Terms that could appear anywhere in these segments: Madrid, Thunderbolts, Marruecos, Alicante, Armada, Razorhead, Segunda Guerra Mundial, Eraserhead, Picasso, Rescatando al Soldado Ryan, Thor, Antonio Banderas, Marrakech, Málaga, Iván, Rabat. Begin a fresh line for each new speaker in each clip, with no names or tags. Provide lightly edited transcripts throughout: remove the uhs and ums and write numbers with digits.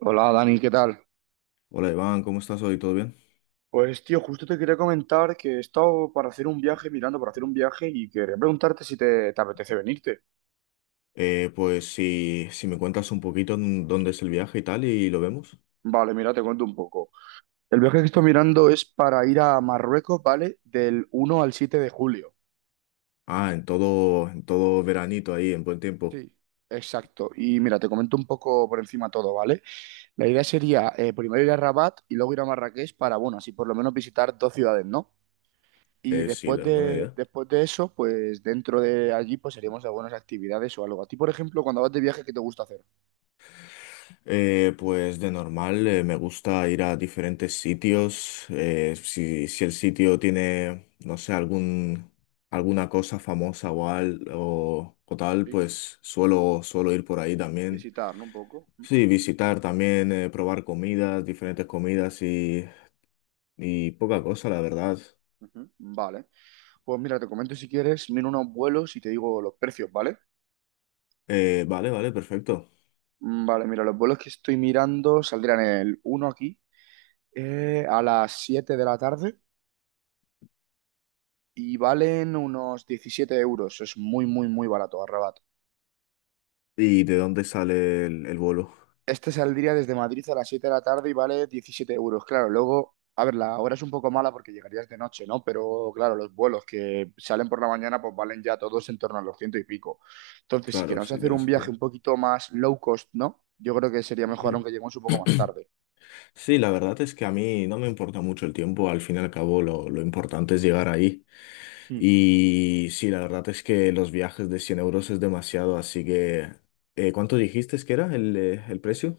Hola Dani, ¿qué tal?
Hola Iván, ¿cómo estás hoy? ¿Todo bien?
Pues tío, justo te quería comentar que he estado para hacer un viaje, mirando para hacer un viaje y quería preguntarte si te apetece venirte.
Pues si me cuentas un poquito en dónde es el viaje y tal y lo vemos.
Vale, mira, te cuento un poco. El viaje que estoy mirando es para ir a Marruecos, ¿vale? Del 1 al 7 de julio.
Ah, en todo veranito ahí, en buen tiempo.
Sí. Exacto. Y mira, te comento un poco por encima todo, ¿vale? La idea sería primero ir a Rabat y luego ir a Marrakech para, bueno, así por lo menos visitar dos ciudades, ¿no? Y
Sí,
después
la buena
de,
idea.
después de eso, pues dentro de allí, pues haríamos algunas actividades o algo. A ti, por ejemplo, cuando vas de viaje, ¿qué te gusta hacer?
Pues de normal me gusta ir a diferentes sitios. Si el sitio tiene, no sé, alguna cosa famosa o tal,
Sí,
pues suelo ir por ahí también.
visitar, ¿no? Un poco.
Sí, visitar también, probar comidas, diferentes comidas y poca cosa, la verdad.
Ujú. Vale. Pues mira, te comento si quieres, miro unos vuelos y te digo los precios, ¿vale?
Vale, vale, perfecto.
Vale, mira, los vuelos que estoy mirando saldrán el 1 aquí a las 7 de la tarde y valen unos 17 euros. Es muy, muy, muy barato, arrebat.
¿Y de dónde sale el vuelo?
Este saldría desde Madrid a las 7 de la tarde y vale 17 euros. Claro, luego, a ver, la hora es un poco mala porque llegarías de noche, ¿no? Pero claro, los vuelos que salen por la mañana pues valen ya todos en torno a los ciento y pico. Entonces, si
Claro,
queremos
sí,
hacer
tiene
un viaje
sentido.
un poquito más low cost, ¿no? Yo creo que sería mejor
Ujú.
aunque lleguemos un poco más tarde.
Sí, la verdad es que a mí no me importa mucho el tiempo, al fin y al cabo lo importante es llegar ahí.
Hmm.
Y sí, la verdad es que los viajes de 100 € es demasiado, así que... ¿Cuánto dijiste que era el precio?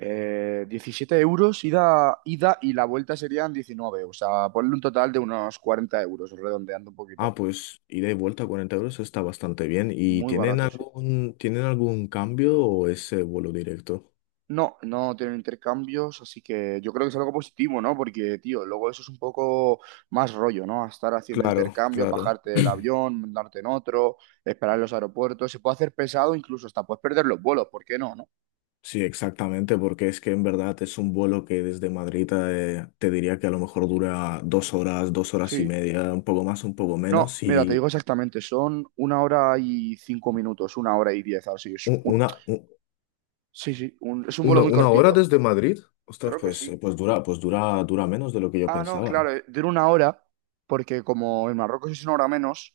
17 euros ida, ida y la vuelta serían 19. O sea, ponle un total de unos 40 euros, redondeando un
Ah,
poquito.
pues ida y vuelta a 40 € está bastante bien. ¿Y
Muy
tienen
barato, sí.
algún, tienen algún cambio o es vuelo directo?
No, no tienen intercambios, así que yo creo que es algo positivo, ¿no? Porque, tío, luego eso es un poco más rollo, ¿no? Estar haciendo
Claro,
intercambios,
claro.
bajarte del avión, darte en otro, esperar en los aeropuertos, se puede hacer pesado, incluso hasta puedes perder los vuelos, ¿por qué no, no?
Sí, exactamente, porque es que en verdad es un vuelo que desde Madrid diría que a lo mejor dura 2 horas, dos horas y
Sí.
media, un poco más, un poco
No,
menos,
mira, te digo
y
exactamente, son una hora y 5 minutos, una hora y 10,
u- una, u-
sí, sí, es un vuelo muy
una hora
cortito.
desde Madrid. Ostras,
Creo que sí.
dura menos de lo que yo
Ah, no,
pensaba.
claro, dura una hora, porque como en Marruecos es una hora menos,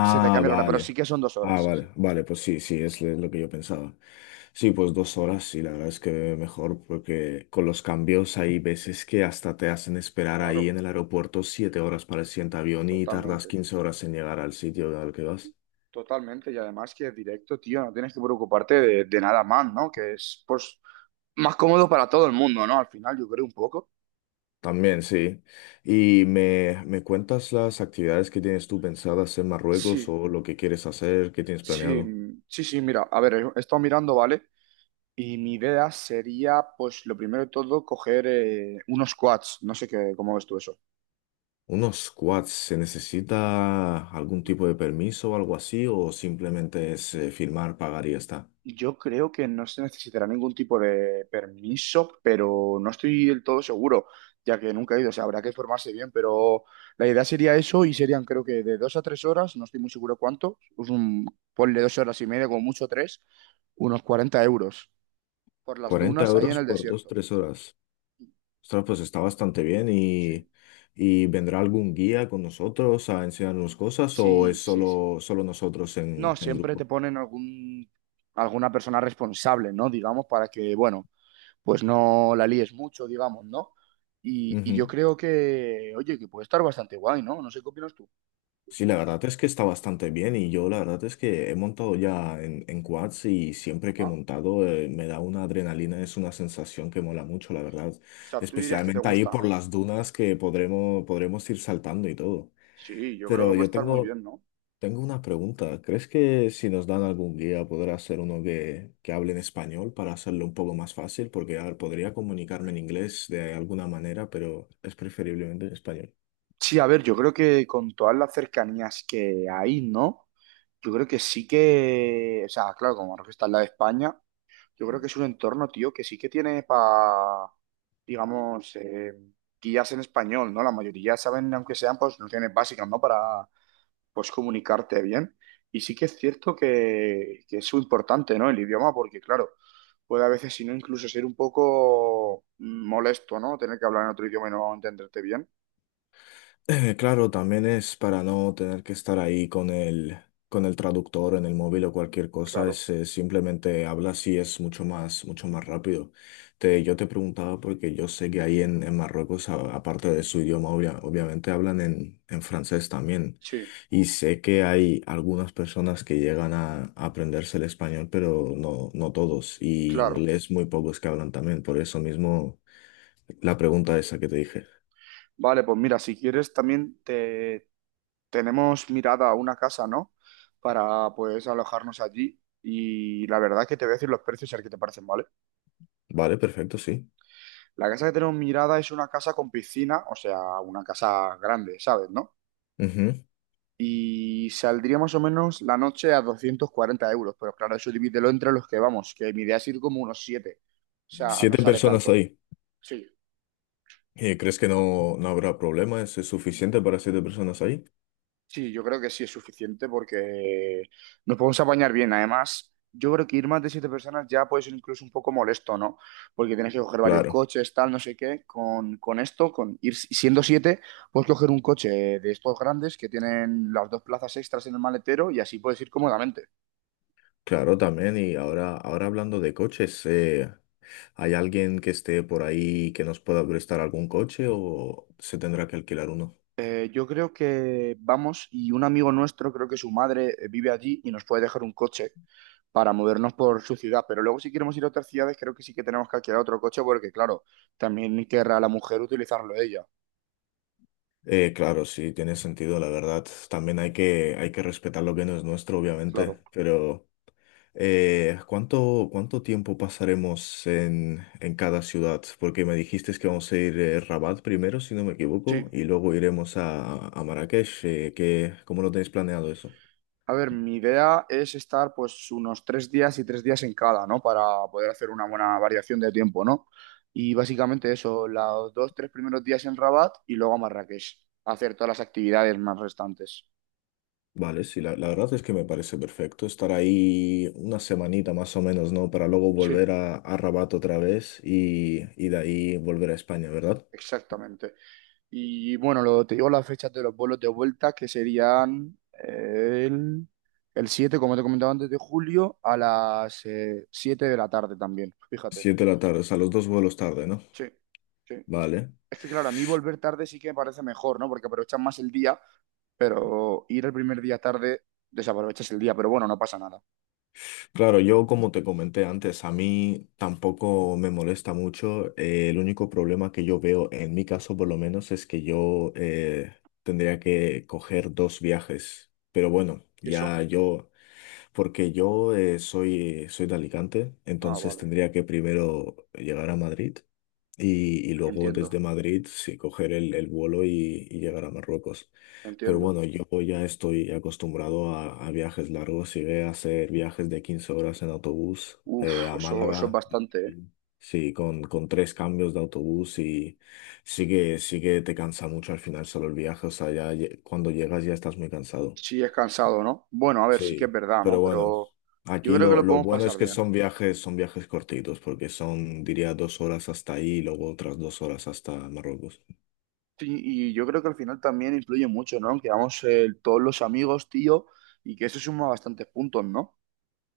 se te cambia la hora, pero sí
vale.
que son dos
Ah,
horas, sí,
vale,
sí.
vale, pues sí, sí, es lo que yo pensaba. Sí, pues dos horas, sí, la verdad es que mejor, porque con los cambios hay veces que hasta te hacen esperar ahí
Claro,
en el aeropuerto 7 horas para el siguiente avión y tardas
totalmente,
15 horas en llegar al sitio al que vas.
totalmente. Y además que es directo, tío, no tienes que preocuparte de nada más, ¿no? Que es, pues, más cómodo para todo el mundo, ¿no? Al final, yo creo un poco.
También, sí. ¿Y me cuentas las actividades que tienes tú pensadas en Marruecos
Sí,
o lo que quieres hacer, qué tienes
sí,
planeado?
sí, sí, mira, a ver, he estado mirando, ¿vale? Y mi idea sería, pues, lo primero de todo, coger unos quads. No sé qué, cómo ves tú eso.
Unos squats, ¿se necesita algún tipo de permiso o algo así? ¿O simplemente es firmar, pagar y ya está?
Yo creo que no se necesitará ningún tipo de permiso, pero no estoy del todo seguro, ya que nunca he ido, o sea, habrá que formarse bien, pero la idea sería eso y serían creo que de 2 a 3 horas, no estoy muy seguro cuánto, pues un, ponle 2 horas y media, como mucho tres, unos 40 euros por las
cuarenta
dunas ahí en
euros
el
por dos
desierto.
tres horas. Ostras, pues está bastante bien.
Sí,
¿Vendrá algún guía con nosotros a enseñarnos cosas o es
sí, sí, sí.
solo nosotros
No,
en
siempre te
grupo?
ponen alguna persona responsable, ¿no? Digamos, para que, bueno, pues no la líes mucho, digamos, ¿no? Y yo
Ujú.
creo que, oye, que puede estar bastante guay, ¿no? No sé qué opinas tú.
Sí, la verdad es que está bastante bien y yo la verdad es que he montado ya en quads y siempre que he
Ajá. O
montado me da una adrenalina, es una sensación que mola mucho, la verdad,
sea, tú dirías que te
especialmente ahí
gusta,
por
¿no?
las dunas que podremos ir saltando y todo.
Sí, yo creo que
Pero
puede
yo
estar muy bien, ¿no?
tengo una pregunta. ¿Crees que si nos dan algún guía podrá ser uno que hable en español para hacerlo un poco más fácil? Porque, a ver, podría comunicarme en inglés de alguna manera, pero es preferiblemente en español.
Sí, a ver, yo creo que con todas las cercanías que hay, ¿no? Yo creo que sí que, o sea, claro, como Marruecos está en la de España, yo creo que es un entorno, tío, que sí que tiene para, digamos, guías en español, ¿no? La mayoría saben, aunque sean, pues, nociones básicas, ¿no? Para, pues comunicarte bien. Y sí que es cierto que es muy importante, ¿no? El idioma, porque claro, puede a veces, si no, incluso ser un poco molesto, ¿no? Tener que hablar en otro idioma y no entenderte bien.
Claro, también es para no tener que estar ahí con el traductor en el móvil o cualquier cosa,
Claro,
simplemente hablas y es mucho más rápido. Yo te preguntaba porque yo sé que ahí en Marruecos, aparte de su idioma, obviamente hablan en francés también.
sí,
Y sé que hay algunas personas que llegan a aprenderse el español, pero no, no todos. Y
claro.
inglés muy pocos que hablan también. Por eso mismo la pregunta esa que te dije.
Vale, pues mira, si quieres también te tenemos mirada a una casa, ¿no? Para pues alojarnos allí. Y la verdad que te voy a decir los precios, a ver qué te parecen, ¿vale?
Vale, perfecto, sí.
La casa que tenemos mirada es una casa con piscina, o sea, una casa grande, ¿sabes, no?
Ujú.
Y saldría más o menos la noche a 240 euros, pero claro, eso divídelo entre los que vamos, que mi idea es ir como unos 7, o sea, no
Siete
sale
personas
tanto.
ahí.
Sí,
¿Y crees que no, no habrá problemas? ¿Es suficiente para siete personas ahí?
sí, yo creo que sí es suficiente porque nos podemos apañar bien, además, yo creo que ir más de 7 personas ya puede ser incluso un poco molesto, ¿no? Porque tienes que coger varios
Claro,
coches, tal, no sé qué, con esto, con ir si, siendo 7, puedes coger un coche de estos grandes que tienen las dos plazas extras en el maletero y así puedes ir cómodamente.
claro también. Y ahora hablando de coches, ¿hay alguien que esté por ahí que nos pueda prestar algún coche o se tendrá que alquilar uno?
Yo creo que vamos y un amigo nuestro, creo que su madre vive allí y nos puede dejar un coche para movernos por su ciudad, pero luego si queremos ir a otras ciudades creo que sí que tenemos que alquilar otro coche porque claro, también querrá la mujer utilizarlo ella,
Claro, sí, tiene sentido, la verdad. También hay que respetar lo que no es nuestro, obviamente,
claro.
pero... ¿Cuánto cuánto tiempo pasaremos en cada ciudad? Porque me dijiste que vamos a ir a Rabat primero, si no me equivoco,
Sí,
y luego iremos a Marrakech. ¿Cómo lo tenéis planeado eso?
a ver, mi idea es estar pues unos 3 días y 3 días en cada, ¿no? Para poder hacer una buena variación de tiempo, ¿no? Y básicamente eso, los dos, tres primeros días en Rabat y luego a Marrakech, a hacer todas las actividades más restantes.
Vale, sí, la verdad es que me parece perfecto estar ahí una semanita más o menos, ¿no? Para luego
Sí,
volver a Rabat otra vez y de ahí volver a España, ¿verdad?
exactamente. Y bueno, lo, te digo las fechas de los vuelos de vuelta, que serían el 7 como te comentaba antes, de julio, a las 7 de la tarde también, fíjate.
7 de la tarde, o sea, los dos vuelos tarde, ¿no?
Sí, sí.
Vale.
Es que claro, a mí volver tarde sí que me parece mejor, ¿no? Porque aprovechas más el día, pero ir el primer día tarde, desaprovechas el día, pero bueno, no pasa nada.
Claro, yo como te comenté antes, a mí tampoco me molesta mucho. El único problema que yo veo, en mi caso por lo menos, es que yo tendría que coger dos viajes. Pero bueno,
¿Y eso?
porque yo soy de Alicante,
Ah,
entonces
vale,
tendría que primero llegar a Madrid y luego
entiendo,
desde Madrid sí coger el vuelo y llegar a Marruecos. Pero
entiendo.
bueno, yo ya estoy acostumbrado a viajes largos. Llegué a hacer viajes de 15 horas en autobús
Uf,
a
eso es
Málaga.
bastante, ¿eh?
Sí, con tres cambios de autobús y sí que te cansa mucho al final solo el viaje. O sea, cuando llegas ya estás muy cansado.
Sí, es cansado, ¿no? Bueno, a ver, sí que es
Sí,
verdad, ¿no?
pero bueno,
Pero yo
aquí
creo que lo
lo
podemos
bueno
pasar
es que
bien.
son viajes cortitos, porque son, diría, 2 horas hasta ahí y luego otras 2 horas hasta Marruecos.
Sí, y yo creo que al final también influye mucho, ¿no? Que vamos todos los amigos, tío, y que eso suma bastantes puntos, ¿no?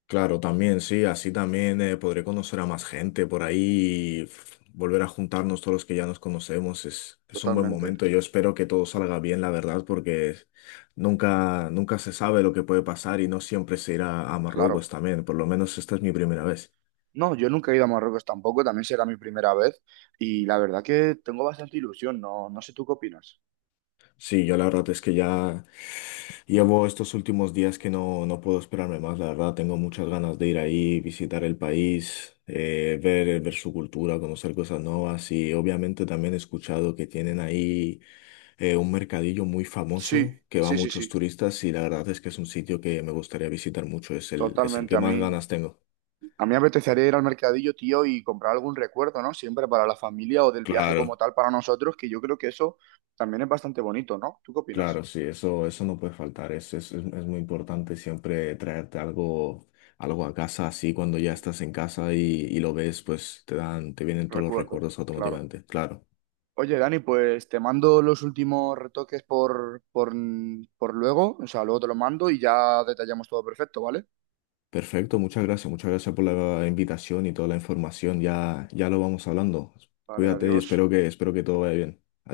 Claro, también, sí, así también podré conocer a más gente por ahí y volver a juntarnos todos los que ya nos conocemos. Es un buen
Totalmente,
momento. Yo espero que todo salga bien, la verdad, porque nunca, nunca se sabe lo que puede pasar y no siempre se irá a Marruecos
claro.
también. Por lo menos esta es mi primera vez.
No, yo nunca he ido a Marruecos tampoco, también será mi primera vez, y la verdad que tengo bastante ilusión, no, no sé tú qué opinas.
Sí, yo la verdad es que ya llevo estos últimos días que no, no puedo esperarme más, la verdad tengo muchas ganas de ir ahí, visitar el país, ver su cultura, conocer cosas nuevas y obviamente también he escuchado que tienen ahí un mercadillo muy
Sí,
famoso que va a
sí, sí, sí,
muchos turistas y la verdad es que es un sitio que me gustaría visitar mucho, es el
totalmente.
que
A
más
mí,
ganas tengo.
a mí me apetecería ir al mercadillo, tío, y comprar algún recuerdo, ¿no? Siempre para la familia o del viaje como
Claro.
tal para nosotros, que yo creo que eso también es bastante bonito, ¿no? ¿Tú qué opinas?
Claro, sí, eso no puede faltar. Es muy importante siempre traerte algo a casa, así cuando ya
Sí,
estás en casa y lo ves, pues te vienen todos los
recuerdos,
recuerdos
claro.
automáticamente. Claro.
Oye, Dani, pues te mando los últimos retoques por luego, o sea, luego te lo mando y ya detallamos todo perfecto, ¿vale?
Perfecto, muchas gracias por la invitación y toda la información. Ya, ya lo vamos hablando.
Vale,
Cuídate y
adiós.
espero que todo vaya bien. Adiós.